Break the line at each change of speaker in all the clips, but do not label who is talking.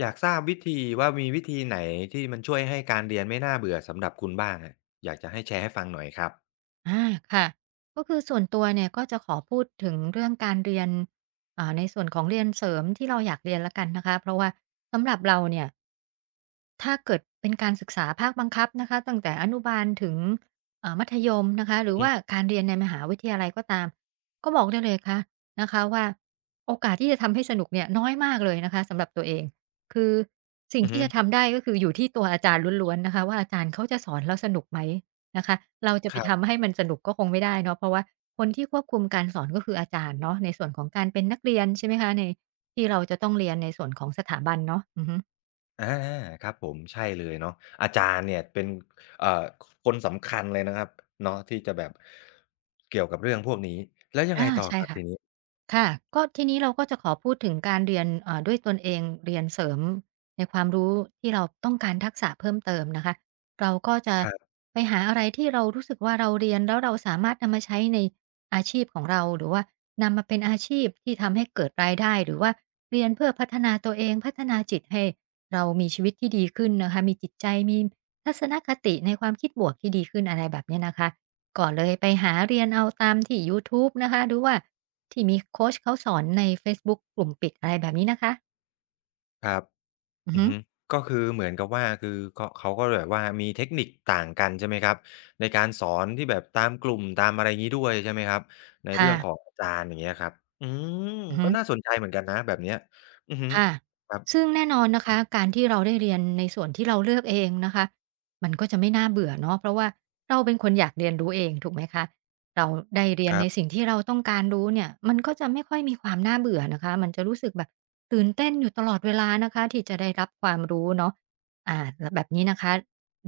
อยากทราบวิธีว่ามีวิธีไหนที่มันช่วยให้การเรียนไม่น่าเบื่อสำหรับคุณบ้างอะอยากจะให้แชร์ให้ฟังหน่อยครับ
อาค่ะก็คือส่วนตัวเนี่ยก็จะขอพูดถึงเรื่องการเรียนในส่วนของเรียนเสริมที่เราอยากเรียนแล้วกันนะคะเพราะว่าสำหรับเราเนี่ย ถ้าเกิดเป็นการศึกษาภาคบังคับนะคะตั้งแต่อนุบาลถึงมัธยมนะคะห
อื
รื
อ
อ
ฮึ
ว่าการเรียนในมหาวิทยาลัยก็ตามก็บอกได้เลยคะนะคะว่าโอกาสที่จะทำให้สนุกเนี่ยน้อยมากเลยนะคะสำหรับตัวเองคือสิ่ง
อือ
ที่
ฮึ
จะทำได้ก็คืออยู่ที่ตัวอาจารย์ล้วนๆนะคะว่าอาจารย์เขาจะสอนแล้วสนุกไหมนะคะเราจะ
ค
ไป
รั
ทำ
บ
ให้มันสนุกก็คงไม่ได้เนาะเพราะว่าคนที่ควบคุมการสอนก็คืออาจารย์เนาะในส่วนของการเป็นนักเรียนใช่ไหมคะในที่เราจะต้องเรียนในส่วนของสถาบันเนาะอือฮึ
อาครับผมใช่เลยเนาะอาจารย์เนี่ยเป็นเอ่อคนสำคัญเลยนะครับเนาะที่จะแบบเกี่ยวกับเรื่องพวกนี้แล้วยังไง
อา
ต่อ
ใช่
ครับ
ค่ะ
ทีนี้
ค่ะก็ทีนี้เราก็จะขอพูดถึงการเรียนด้วยตนเองเรียนเสริมในความรู้ที่เราต้องการทักษะเพิ่มเติมนะคะเราก็จะ
ครับ
ไปหาอะไรที่เรารู้สึกว่าเราเรียนแล้วเราสามารถนำมาใช้ในอาชีพของเราหรือว่านำมาเป็นอาชีพที่ทำให้เกิดรายได้หรือว่าเรียนเพื่อพัฒนาตัวเองพัฒนาจิตให้เรามีชีวิตที่ดีขึ้นนะคะมีจิตใจมีทัศนคติในความคิดบวกที่ดีขึ้นอะไรแบบเนี้ยนะคะก็เลยไปหาเรียนเอาตามที่ยูทูบนะคะหรือว่า ที่มีโคชเขาสอนในเฟซบุ๊กกลุ่มปิดอะไรแบบนี้นะคะ
ครับ
อือ
อือ
ฮึ
ฮึก็คือเหมือนกับว่าคือก็เขาก็แบบว่ามีเทคนิคต่างกันใช่ไหมครับในการสอนที่แบบตามกลุ่มตามอะไรงี้ด้วยใช่ไหมครับในเรื่องของ
ค่ะ
อาจารย์อย่างเงี้ยครับอืม
อือฮึ
ก็น่าสนใจเหมือนกันนะแบบเนี้ยอือฮึ
ค่ะ
ครับ
ซึ่งแน่นอนนะ
อื
คะ
ม
การที่เราได้เรียนในส่วนที่เราเลือกเองนะคะ มันก็จะไม่น่าเบื่อเนาะเพราะว่าเราเป็นคนอยากเรียนรู้เองถูกไหมคะ เราได้เรีย
ค
น
รั
ในสิ่ง
บ
ที่เราต้องการรู้เนี่ย มันก็จะไม่ค่อยมีความน่าเบื่อนะคะมันจะรู้สึกแบบตื่นเต้นอยู่ตลอดเวลานะคะที่จะได้รับความรู้เนาะอ่าแบบนี้นะคะ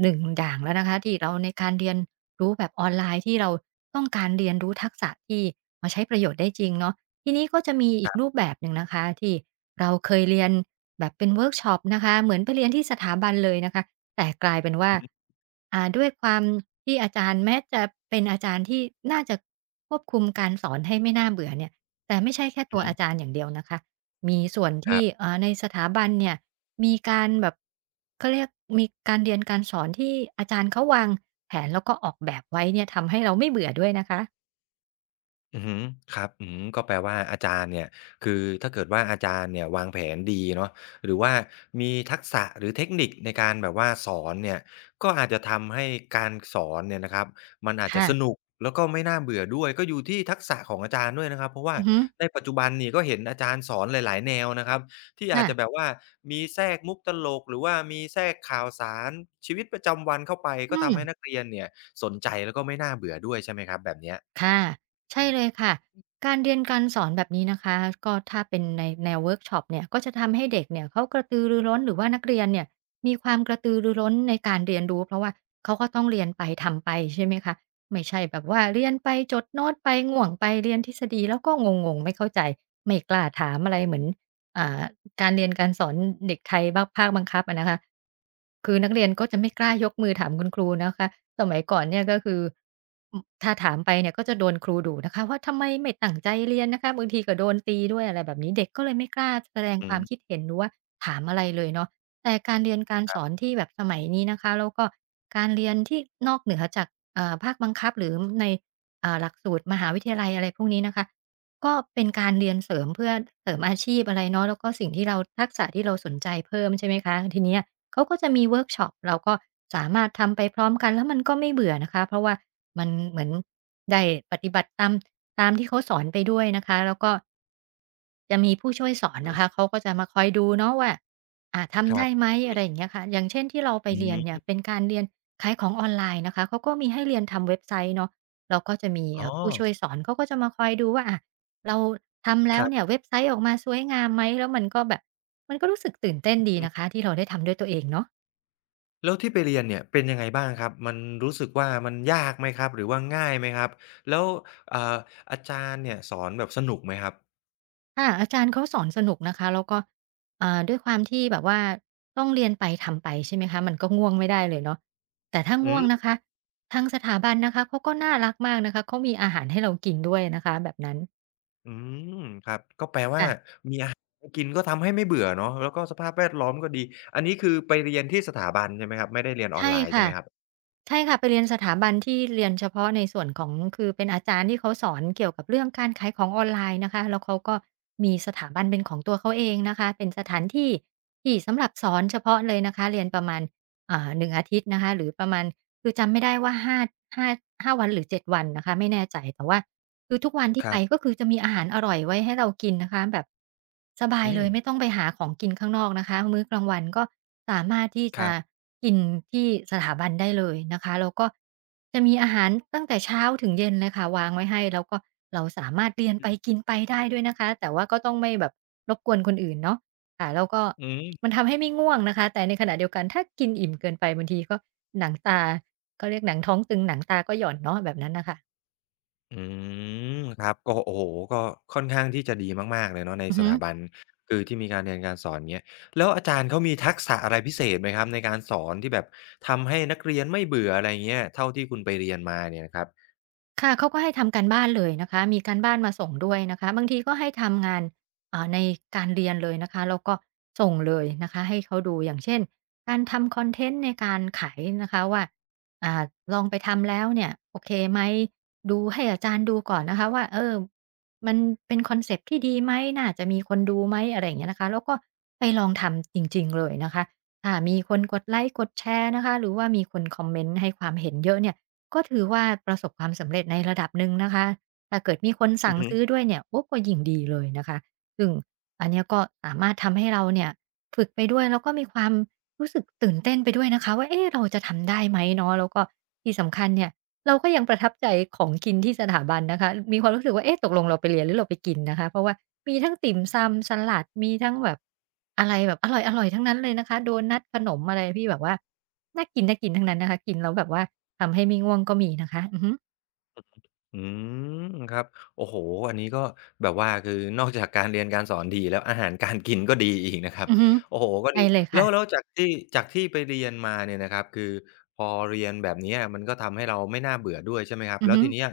หนึ่งอย่างแล้วนะคะที่เราในการเรียนรู้แบบออนไลน์ที่เราต้องการเรียนรู้ทักษะที่มาใช้ประโยชน์ได้จริงเนาะ ทีนี้ก็จะมีอี
ค
ก
รั
รู
บ
ปแบบหนึ่งนะคะที่เราเคยเรียนแบบเป็นเวิร์กช็อปนะคะเหมือนไปเรียนที่สถาบันเลยนะคะแต่กลายเป็นว่าด้วยความที่อาจารย์แม้จะเป็นอาจารย์ที่น่าจะควบคุมการสอนให้ไม่น่าเบื่อเนี่ยแต่ไม่ใช่แค่
อื
ตั
อ
ว
ฮึ
อาจารย์อย่างเดียวนะคะมีส่วน
ครั
ที่
บ
ในสถาบันเนี่ยมีการแบบเขาเรียกมีการเรียนการสอนที่อาจารย์เขาวางแผนแล้วก็ออกแบบไว้เนี่ยทำให้เราไม่เบื่อด้วยนะคะ
อือฮึครับอืมก็แปลว่าอาจารย์เนี่ยคือถ้าเกิดว่าอาจารย์เนี่ยวางแผนดีเนาะหรือว่ามีทักษะหรือเทคนิคในการแบบว่าสอนเนี่ยก็อาจจะทำให้การสอนเนี่ยนะครับมันอาจจะ
ค่ะ
สนุกแล้วก็ไม่น่าเบื่อด้วยก็อยู่ที่ทักษะของอาจารย์ด้วยนะครับเพราะว่า
อือฮึ
ในปัจจุบันนี่ก็เห็นอาจารย์สอนหลายๆแนวนะครับที่อาจจะแบ
ค่ะ
บว่ามีแทรกมุกตลกหรือว่ามีแทรกข่าวสารชีวิตประจำวันเข้าไป
อื
ก็ทำให้นัก
ม
เรียนเนี่ยสนใจแล้วก็ไม่น่าเบื่อด้วยใช่ไหมครับแบบเนี้ย
ค่ะ
อื
ใช่
ม
เลยค่ะการเรียนการสอนแบบนี้นะคะก็ถ้าเป็นในแนวเวิร์กช็อปเนี่ยก็จะทำให้เด็กเนี่ยเขากระตือรือร้นหรือว่านักเรียนเนี่ยมีความกระตือรือร้นในการเรียนรู้เพราะว่าเขาก็ต้องเรียนไปทำไปใช่ไหมคะไม่ใช่แบบว่าเรียนไปจดโน้ตไปง่วงไปเรียนทฤษฎีแล้วก็งงๆไม่เข้าใจไม่กล้าถามอะไรเหมือน อ่าการเรียนการสอนเด็กไทยบางภาคบังคับอะนะคะคือนักเรียนก็จะไม่กล้ายกมือถามคุณครูนะคะสมัยก่อนเนี่ยก็คืออือถ้าถามไปเนี่ยก็จะโดนครูดุนะคะว่าทำไมไม่ตั้งใจเรียนนะคะบางทีก็โดนตีด้วยอะไรแบบนี้เด็กก็เลยไม่กล้าแสด
อ
ง
ฮึ
ความคิดเห็นหรือว่าถามอะไรเลยเนาะแต่การเรียนการสอนที่แบบสมัยนี้นะคะแล้วก็การเรียนที่นอกเหนือจากภาคบังคับหรือในหลักสูตรมหาวิทยาลัยอะไรพวกนี้นะคะ ก็เป็นการเรียนเสริมเพื่อเสริมอาชีพอะไรเนาะแล้วก็สิ่งที่เราทักษะที่เราสนใจเพิ่มใช่ไหมคะทีเนี้ยเขาก็จะมีเวิร์กช็อปเราก็สามารถทำไปพร้อมกันแล้วมันก็ไม่เบื่อนะคะเพราะว่ามันเหมือนได้ปฏิบัติตามตามที่เขาสอนไปด้วยนะคะแล้วก็จะมีผู้ช่วยสอน
อื
นะคะ
ม
เขาก็จะมาคอยดูเนาะว่า
ค
ทำ
รั
ได้
บ
ไหม
อื
อะ
อ
ไรอย่างเงี้ยค่ะอย่างเช่นที่เราไป
อื
เรียนเนี่ย
ม
เป็นการเรียนขายของออนไลน์นะคะเขาก็มีให้เรียนทำเว็บไซต์เนาะเราก็จะมี
อ๋อ
ผู้ช่วยสอนเขาก็จะมาคอยดูว่าอา เราทำ
ค
แล้ว
รั
เนี่ย
บ
เว็บไซต์ออกมาสวยงามไหมแล้วมันก็แบบมันก็รู้สึกตื่นเต้นดี
อื
นะ
ม
คะที่เราได้ทำด้วยตัวเองเนาะ
แล้วที่ไปเรียนเนี่ยเป็นยังไงบ้างครับ มันรู้สึกว่ามันยากไหมครับหรือว่าง่ายไหมครับ แล้วอ่าอาจารย์เนี่ยสอนแบบสนุกไหมครับ
ค่ะอาจารย์เขาสอนสนุกนะคะแล้วก็ด้วยความที่แบบว่าต้องเรียนไปทำไปใช่ไหมคะมันก็ง่วงไม่ได้เลยเนาะแต่ถ้า
อื
ง่วง
ม
นะคะทางสถาบันนะคะเขาก็น่ารักมากนะคะเขามีอาหารให้เรากินด้วยนะคะแบบนั้น
อืมครับก็แปลว่า
ค่ะ
มีให้กินก็ทำให้ไม่เบื่อเนาะแล้วก็สภาพแวดล้อมก็ดีอันนี้คือไปเรียนที่สถาบันใช่ไหมครับไม่ได้เรียนออน
ใช่
ไลน์ใช่
ค่ะ
ไหมครับ
ใช่ค่ะไปเรียนสถาบันที่เรียนเฉพาะในส่วนของคือเป็นอาจารย์ที่เขาสอนเกี่ยวกับเรื่องการขายของออนไลน์นะคะแล้วเขาก็มีสถาบันเป็นของตัวเขาเองนะคะเป็นสถานที่ที่สำหรับสอนเฉพาะเลยนะคะเรียนประมาณ1อาทิตย์นะคะหรือประมาณคือจำไม่ได้ว่า าห้าวันหรือ7วันนะคะไม่แน่ใจแต่ว่า คือทุกวันที่
ค
ไป
รับ
ก็คือจะมีอาหารอร่อยไว้ให้เรากินนะคะแบบสบาย
อื
เล
ม
ยไม่ต้องไปหาของกินข้างนอกนะคะมื้อกลางวันก็สามารถที่
ค
จะ
รับ
กินที่สถาบันได้เลยนะคะแล้วก็จะมีอาหารตั้งแต่เช้าถึงเย็นเลยค่ะวางไว้ให้แล้วก็เราสามารถเรียน
อื
ไป
ม
กินไปได้ด้วยนะคะแต่ว่าก็ต้องไม่แบบรบกวนคนอื่นเนาะค่ะแล้วก็
อืม
มันทำให้ไม่ง่วงนะคะแต่ในขณะเดียวกันถ้ากินอิ่มเกินไปบางทีก็หนังตาเขาเรียกหนังท้องตึงหนังตาก็หย่อนเนาะแบบนั้นน่ะค่ะ
อืมครับก็โอ้โฮก็ค่อนข้างที่จะดีมากๆเลยเนาะใน
อือ
ส
ฮึ
ถาบันคือที่มีการเรียนการสอนเงี้ยแล้วอาจารย์เขามีทักษะอะไรพิเศษไหมครับในการสอนที่แบบทำให้นักเรียนไม่เบื่ออะไรเงี้ยเท่าที่คุณไปเรียนมาเนี่ยครับ
ค่ะเขาก็ให้ทำการบ้านเลยนะคะมีการบ้านมาส่งด้วยนะคะบางทีก็ให้ทำงานในการเรียนเลยนะคะแล้วก็ส่งเลยนะคะให้เขาดูอย่างเช่นการทำคอนเทนต์ในการขายนะคะว่าอ่าลองไปทำแล้วเนี่ยโอเคไหมดูให้อาจารย์ดูก่อนนะคะว่าเออมันเป็นคอนเซปต์ที่ดีไหมน่าจะมีคนดูไหมอะไรอย่างเงี้ยนะคะแล้วก็ไปลองทำจริงๆเลยนะคะถ้ามีคนกดไลก์กดแชร์นะคะหรือว่ามีคนคอมเมนต์ให้ความเห็นเยอะเนี่ย ก็ถือว่าประสบความสำเร็จในระดับหนึ่งนะคะถ้าเกิดมีคน
อื
สั่
อ
ง
ฮึ
ซื้อด้วยเนี่ยโอ้ก็ยิ่งดีเลยนะคะ ซึ่งอันเนี้ยก็สามารถทำให้เราเนี่ยฝึกไปด้วยแล้วก็มีความรู้สึกตื่นเต้นไปด้วยนะคะว่าเอ๊ะเราจะทำได้ไหมเนาะแล้วก็ที่สำคัญเนี่ย เราก็ยังประทับใจของกินที่สถาบันนะคะมีความรู้สึกว่าเอ๊ะตกลงเราไปเรียนหรือเราไปกินนะคะเพราะว่ามีทั้งติ่มซำสลัดมีทั้งแบบอะไรแบบอร่อยๆทั้งนั้นเลยนะคะโดนัตขนมอะไรที่แบบว่าน่ากินน่ากินทั้งนั้นนะคะกินแล้วแบบว่าทำให้ไม่ง่วงก็มีนะคะอือฮึ
อืมครับโอ้โฮอันนี้ก็แบบว่าคือ นอกจากการเรียนการสอนดีแล้วอาหาร การกินก็ดีอีกนะครับ
อือฮึ
โอ้โฮก็
ใช่
ดี
เลย
แล้วแล้
ค่ะ
วจากที่ไปเรียนมาเนี่ยนะครับคือพอเรียนแบบเนี้ยมันก็ทำให้เราไม่น่าเบื่อด้วยใช่ไหมครับ
อือ
แล้ว
ฮึ
ทีเนี้ย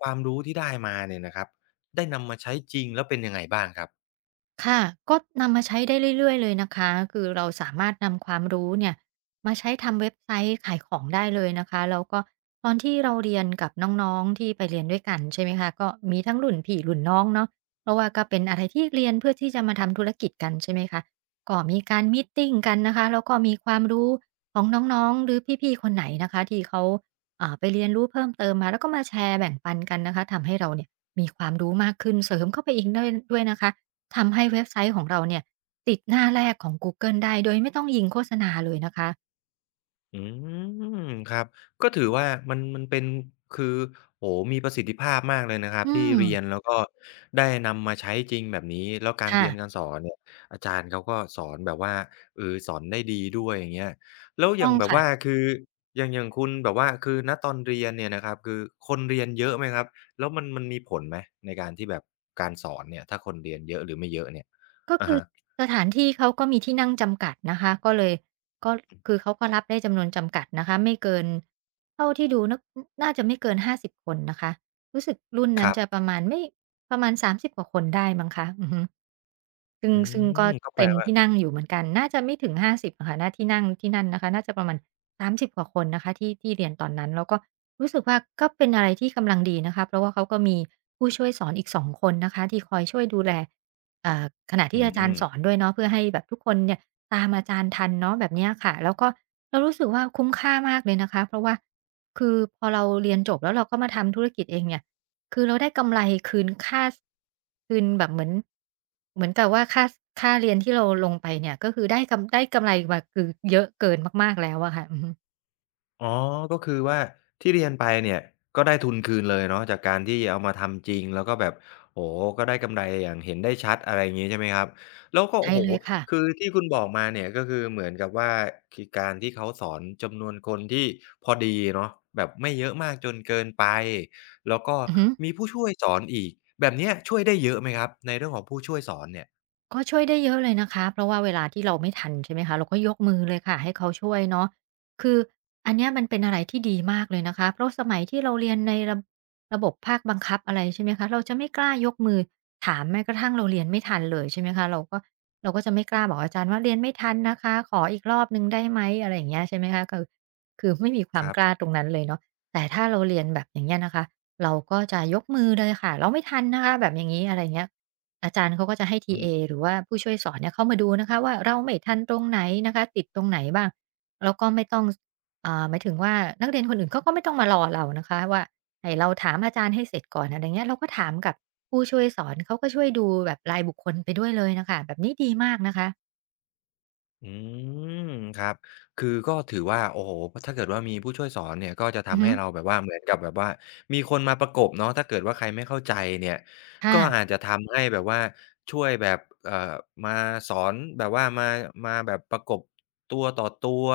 ความรู้ที่ได้มาเนี่ยนะครับได้นำมาใช้จริงแล้วเป็นยังไงบ้างครับ
ค่ะก็นำมาใช้ได้เรื่อยๆเลยนะคะคือเราสามารถนำความรู้เนี่ยมาใช้ทำเว็บไซต์ขายของได้เลยนะคะแล้วก็ตอนที่เราเรียนกับน้องๆที่ไปเรียนด้วยกันใช่ไหมคะก็มีทั้งรุ่นพี่รุ่นน้องเนาะเพราะว่าก็เป็นอะไรที่เรียนเพื่อที่จะมาทำธุรกิจกันใช่ไหมคะก็มีการมีตติงกันนะคะแล้วก็มีความรู้ของน้องๆหรือพี่ๆคนไหนนะคะที่เขาไปเรียนรู้เพิ่มเติมมาแล้วก็มาแชร์แบ่งปันกันนะคะทำให้เราเนี่ยมีความรู้มากขึ้นเสริมเข้าไปอีกด้วยนะคะ ทำให้เว็บไซต์ของเราเนี่ยติดหน้าแรกของกูเกิลได้โดยไม่ต้องยิงโฆษณาเลยนะคะ
อืมครับก็ถือว่ามันเป็นคือโอ้โฮมีประสิทธิภาพมากเลยนะครับ
อื
ที่
ม
เรียนแล้วก็ได้นำมาใช้จริงแบบนี้แล้วการ
ค่ะ
เรียนการสอนเนี่ยอาจารย์เขาก็สอนแบบว่าเออสอนได้ดีด้วยอย่างเงี้ยแล้
ถู
ว
ก
อ
ต้อ
ย่าง
ง
แบบว่า
ค่ะ
คืออย่างคุณแบบว่าคือณตอนเรียนเนี่ยนะครับคือคนเรียนเยอะไหมครับแล้วมันมีผลไหมในการที่แบบการสอนเนี่ยถ้าคนเรียนเยอะหรือไม่เยอะเนี่ย
ก็
อะ
คือ
ฮะ
สถานที่เขาก็มีที่นั่งจำกัดนะคะ ก็เลยก็คือเขาก็รับได้จำนวนจำกัดนะคะไม่เกินเท่าที่ดูนะนน่าจะไม่เกิน50คนนะคะรู้สึกรุ่น
ค
นั้น
รับ
จะประมาณไม่ประมาณ30กว่าคนได้มั้งคะอือฮึ ซึ่ง
อื
ซึ่งก็
มก็แปล
เต็ม
ว่า
ที่นั่งอยู่เหมือนกัน น่าจะไม่ถึง50อะค่ะน่าที่นั่งที่นั่นนะคะน่าจะประมาณ30กว่าคนนะคะที่ที่เรียนตอนนั้นแล้วก็รู้สึกว่าก็เป็นอะไรที่กำลังดีนะคะ เพราะว่าเขาก็มีผู้ช่วยสอนอีก2คนนะคะที่คอยช่วยดูแลอ่าขณะ
อื
ที่อาจารย์
ม
สอนด้วยเนาะเพื่อให้แบบทุกคนเนี่ยตามอาจารย์ทันเนาะแบบเนี้ยค่ะแล้วก็เรารู้สึกว่าคุ้มค่ามากเลยนะคะ เพราะว่าคือพอเราเรียนจบแล้วเราก็มาทำธุรกิจเองเนี่ย คือเราได้กำไรคืนค่าคืนแบบเหมือนเหมือนกับว่าค่าเรียนที่เราลงไปเนี่ยก็คือได้กำไรมาคือเยอะเกินมากๆแล้วอะค่ะอือฮึ
อ๋อก็คือว่าที่เรียนไปเนี่ยก็ได้ทุนคืนเลยเนาะจากการที่เอามาทำจริงแล้วก็แบบโอ้โฮก็ได้กำไรอย่างเห็นได้ชัดอะไรอย่างงี้ใช่ไหมครับแล้วก็
ใช่
โอ้โฮ
เลยค่ะ
คือที่คุณบอกมาเนี่ยก็คือเหมือนกับว่าคือการที่เขาสอนจำนวนคนที่พอดีเนาะแบบไม่เยอะมากจนเกินไปแล้วก็
อือฮึ
มีผู้ช่วยสอนอีกแบบเนี้ยช่วยได้เยอะไหมครับในเรื่องของผู้ช่วยสอนเนี่ย
ก็ช่วยได้เยอะเลยนะคะเพราะว่าเวลาที่เราไม่ทันใช่ไหมคะเราก็ยกมือเลยค่ะให้เขาช่วยเนาะคืออันเนี้ยมันเป็นอะไรที่ดีมากเลยนะคะเพราะสมัยที่เราเรียนในระบบภาคบังคับอะไรใช่ไหมคะเราจะไม่กล้ายกมือถามแม้กระทั่งเราเรียนไม่ทันเลยใช่ไหมคะเราก็จะไม่กล้าบอกอาจารย์ว่าเรียนไม่ทันนะคะขออีกรอบหนึ่งได้ไหมอะไรอย่างเงี้ยใช่ไหมคะคือไม่มีควา
ค
ม
รับ
กล้าตรงนั้นเลยเนาะแต่ถ้าเราเรียนแบบอย่างเงี้ยนะคะเราก็จะยกมือเลยค่ะเราไม่ทันนะคะแบบอย่างงี้อะไรอย่างเงี้ย อาจารย์เขาก็จะให้ที
อื
เอ
ม
หรือว่าผู้ช่วยสอนเนี่ยเข้ามาดูนะคะว่าเราไม่ทันตรงไหนนะคะติดตรงไหนบ้างแล้วก็ไม่ต้องหมายถึงว่านักเรียนคนอื่นเขาก็ไม่ต้องมารอเรานะคะว่าให้เราถามอาจารย์ให้เสร็จก่อนอะไรเงี้ยเราก็ถามกับผู้ช่วยสอนเขาก็ช่วยดูแบบรายบุคคลไปด้วยเลยน่ะค่ะแบบนี้ดีมากนะคะ
อืมครับคือก็ถือว่าโอ้โฮถ้าเกิดว่ามีผู้ช่วยสอนเนี่ยก็จะ
อือ
ทำ
ฮึ
ให้เราแบบว่าเหมือนกับแบบว่ามีคนมาประกบเนาะถ้าเกิดว่าใครไม่เข้าใจเนี่ยก็อาจ
ค่ะ
จะทำให้แบบว่าช่วยแบบเอ่อมาสอนแบบว่ามาแบบประกบตัวต่อตัว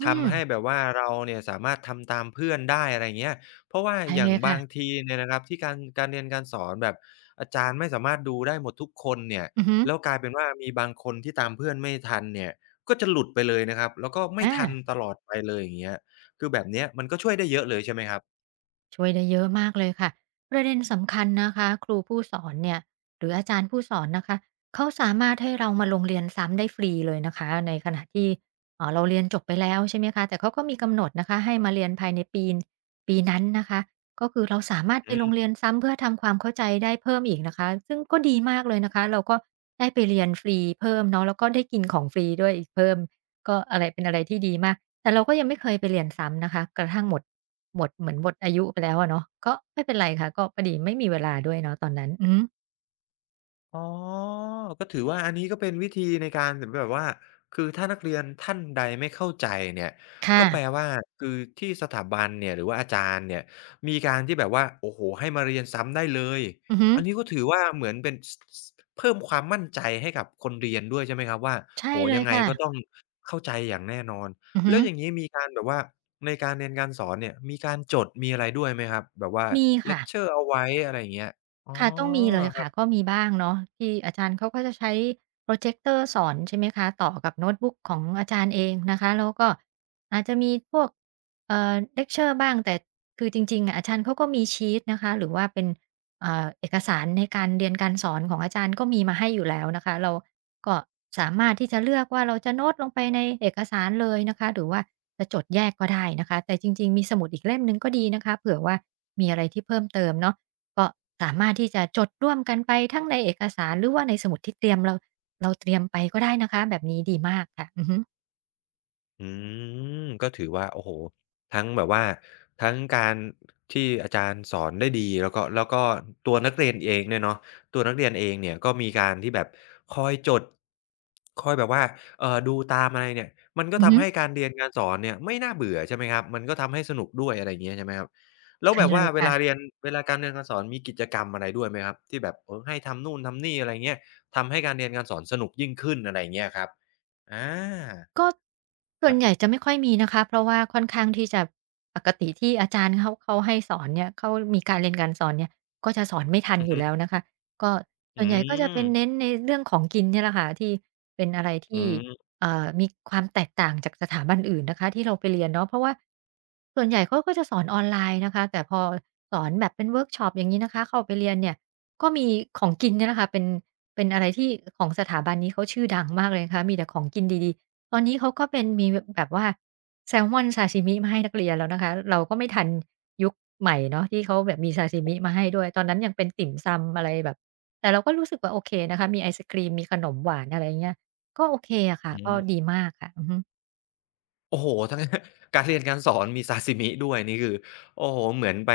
อืม
ทำให้แบบว่าเราเนี่ยสามารถทำตามเพื่อนได้อะไรเงี้ยเพราะว่า
ใช่
อ
เล
ย่าง
ย
บา
ค่ะ
งทีเนี่ยนะครับที่การเรียนการสอนแบบอาจารย์ไม่สามารถดูได้หมดทุกคนเนี่ย
อือฮึ
แล้วกลายเป็นว่ามีบางคนที่ตามเพื่อนไม่ทันเนี่ย ก็จะหลุดไปเลยนะครับแล้วก็ไม่
อา
ทันตลอดไปเลยอย่างเงี้ยคือแบบเนี้ยมันก็ช่วยได้เยอะเลยใช่ไหมครับ
ช่วยได้เยอะมากเลยค่ะประเด็นสำคัญนะคะครูผู้สอนเนี่ยหรืออาจารย์ผู้สอนนะคะเขาสามารถให้เรามาลงเรียนซ้ำได้ฟรีเลยนะคะในขณะที่เราเรียนจบไปแล้วใช่ไหมคะแต่เขาก็มีกำหนดนะคะให้มาเรียนภายในปีนั้นนะคะก็คือเราสามารถไปลงเรียนซ้ำเพื่อทำความเข้าใจได้เพิ่มอีกนะคะซึ่งก็ดีมากเลยนะคะเราก็ได้ไปเรียนฟรีเพิ่มเนาะแล้วก็ได้กินของฟรีด้วยอีกเพิ่มก็อะไรเป็นอะไรที่ดีมาก แต่เราก็ยังไม่เคยไปเรียนซ้ำนะคะกระทั่งหมดเหมือนหมดอายุไปแล้วอะเนาะก็ไม่เป็นไรค่ะก็พอดีไม่มีเวลาด้วยเนาะตอนนั้นอือฮึ
อ๋อ ก็ถือว่าอันนี้ก็เป็นวิธีในการแบบว่าคือถ้านักเรียนท่านใดไม่เข้าใจเนี่ยก็
ค่ะ
แปลว่าคือที่สถาบันเนี่ยหรือว่าอาจารย์เนี่ยมีการที่แบบว่าโอ้โฮให้มาเรียนซ้ำได้เลย
อือฮึ
อันนี้ก็ถือว่าเหมือนเป็นสเพิ่มความมั่นใจให้กับคนเรียนด้วยใช่ไหมครับว่า
ใช่
โอ้โฮ
เล
ยั
ย
งไง
ค่ะ
ก็ต้องเข้าใจอย่างแน่นอน
อือฮึ
แล้วอย่างงี้มีการแบบว่าในการเรียนการสอนเนี่ยมีการจดมีอะไรด้วยไหมครับแบบว่า
มี
เล
ค่ะ
กเชอร์เอาไว้อะไรอย่างเงี้ยอ๋อ
ค่ะต้องมีเลยค่ะก็มีบ้างเนาะที่อาจารย์เขาก็จะใช้โปรเจคเตอร์สอนใช่ไหมคะต่อกับโน้ตบุ๊กของอาจารย์เองนะคะแล้วก็อาจจะมีพวกเลคเชอร์บ้างแต่คือจริงๆอะอาจารย์เขาก็มีชีตนะคะหรือว่าเป็นเอกสารในการเรียนการสอนของอาจารย์ก็มีมาให้อยู่แล้วนะคะเราก็สามารถที่จะเลือกว่าเราจะโน้ตลงไปในเอกสารเลยนะคะหรือว่าจะจดแยกก็ได้นะคะแต่จริงๆมีสมุดอีกเล่มหนึ่งก็ดีนะคะเผื่อว่ามีอะไรที่เพิ่มเติมเนาะ ก็สามารถที่จะจดร่วมกันไปทั้งในเอกสารหรือว่าในสมุดที่เตรียมเราเตรียมไปก็ได้นะคะแบบนี้ดีมากค่ะอือฮึ
อืมก็ถือว่าโอ้โฮทั้งแบบว่าทั้งการที่อาจารย์สอนได้ดีแล้วก็ตัวนักเรียนเองเนี่ยเนาะตัวนักเรียนเองเนี่ยก็มีการที่แบบคอยจดคอยแบบว่าดูตามอะไรเนี่ยมันก็
อือฮึ
ทำให้การเรียนการสอนเนี่ยไม่น่าเบื่อใช่ไหมครับมันก็ทำให้สนุกด้วยอะไรอย่างเงี้ยใช่ไหมครับแล้ว
ใช่
แบบ
เล
ว่า
ยค่ะ
เวลาการเรียนการสอนมีกิจกรรมอะไรด้วยไหมครับที่แบบเออให้ทำนู่นทำนี่อะไรเงี้ยทำให้การเรียนการสอนสนุกยิ่งขึ้นอะไรอย่างเงี้ยครับอา
ก็ส่
ค
ว
รั
น
บ
ใหญ่จะไม่ค่อยมีนะคะเพราะว่าค่อนข้างที่จะปกติที่อาจารย์เขาให้สอนเนี่ยเขามีการเรียนการสอนเนี่ยก็จะสอนไม่ทัน
อือ
อยู่
ฮึ
แล้วนะคะก็
อื
ส่วนใหญ่ก็จะเป็นเน้น
ม
ในเรื่องของกินเนี่ยแหละค่ะที่เป็นอะไร
อื
ที่
ม
มีความแตกต่างจากสถาบันอื่นนะคะที่เราไปเรียนเนาะเพราะว่าส่วนใหญ่เขาก็จะสอนออนไลน์นะคะแต่พอสอนแบบเป็นเวิร์กช็อปอย่างงี้นะคะเข้าไปเรียนเนี่ยก็มีของกินเนี่ยแหละค่ะเป็นเป็นอะไรที่ของสถาบันนี้เขาชื่อดังมากเลยนะคะมีแต่ของกินดีๆ ตอนนี้เขาก็เป็นมีแบบว่าแซลมอนซาชิมิมาให้นักเรียนแล้วนะคะเราก็ไม่ทันยุคใหม่เนาะที่เขาแบบมีซาชิมิมาให้ด้วยตอนนั้นยังเป็นติ่มซำอะไรแบบแต่เราก็รู้สึกว่าโอเคนะคะมีไอศกรีมมีขนมหวานอะไรเงี้ยก็โอเคอะค่ะ
อื
ก็ดี
ม
มากค่ะอือฮึ
โอ้โฮทั้ง การเรียนการสอนมีซาซิมิด้วยนี่คือโอ้โฮเหมือนไป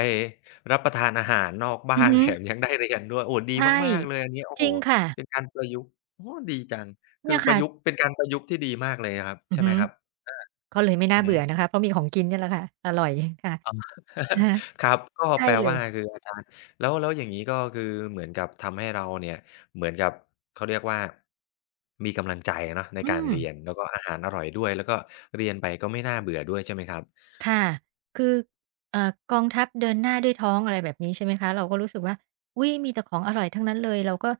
รับประทานอาหารนอกบ้า
อือ
น
ฮึ
แถมยังได้เรียนด้วยโอ้ดี
ใช่
มากๆเลยอันนี้โอ้
จ
โฮ
ริงค่ะ
เป็นการประยุกต์โอ้ดีจังคือ
เนี่ย
ป
ค่ะ
ระยุกต์เป็นการประยุกต์ที่ดีมากเลยนะครับ
อือ
ใช่ไห
ฮึ
มครับ
ก็เลยไม่น่า
อือ
เบื่
ฮึ
อนะคะเพราะมีของกินเนี่ยแหละค่ะอร่อยค่ะ
อ๋อ
อะ ฮะ
ครับก็
ใช่
แปล
เลย
ว่าคืออาจารย์แล้วอย่างนี้ก็คือเหมือนกับทำให้เราเนี่ยเหมือนกับเขาเรียกว่ามีกำลังใจเนาะใน
อื
การ
ม
เรียนแล้วก็อาหารอร่อยด้วยแล้วก็เรียนไปก็ไม่น่าเบื่อด้วยใช่ไหมครับ
ค่ะ คือกองทัพเดินหน้าด้วยท้องอะไรแบบนี้ใช่ไหมคะ เราก็รู้สึกว่าอุ๊ยมีแต่ของอร่อยทั้งนั้นเลย เราก็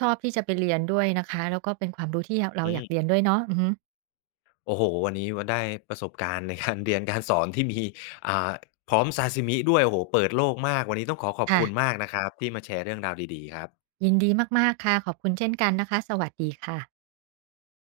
ชอบที่จะไปเรียนด้วยนะคะ แล้วก็เป็นความรู้ที่ยเรา
อื
อยาก
ม
เรียนด้วยเนาะอือฮึ
โอ้โหวันนี้ว่าได้ประสบการณ์ในการ เรียนการสอนที่มีอ่าพร้อมซาซิมิด้วยโอ้โหเปิดโลกมากวันนี้ต้องขอขอบ
ค่ะ
คุณมากนะครับที่มาแชร์เรื่องราวดีๆครับ
ยินดีมากๆค่ะ ขอบคุณเช่นกันนะคะ สวัสดีค่ะ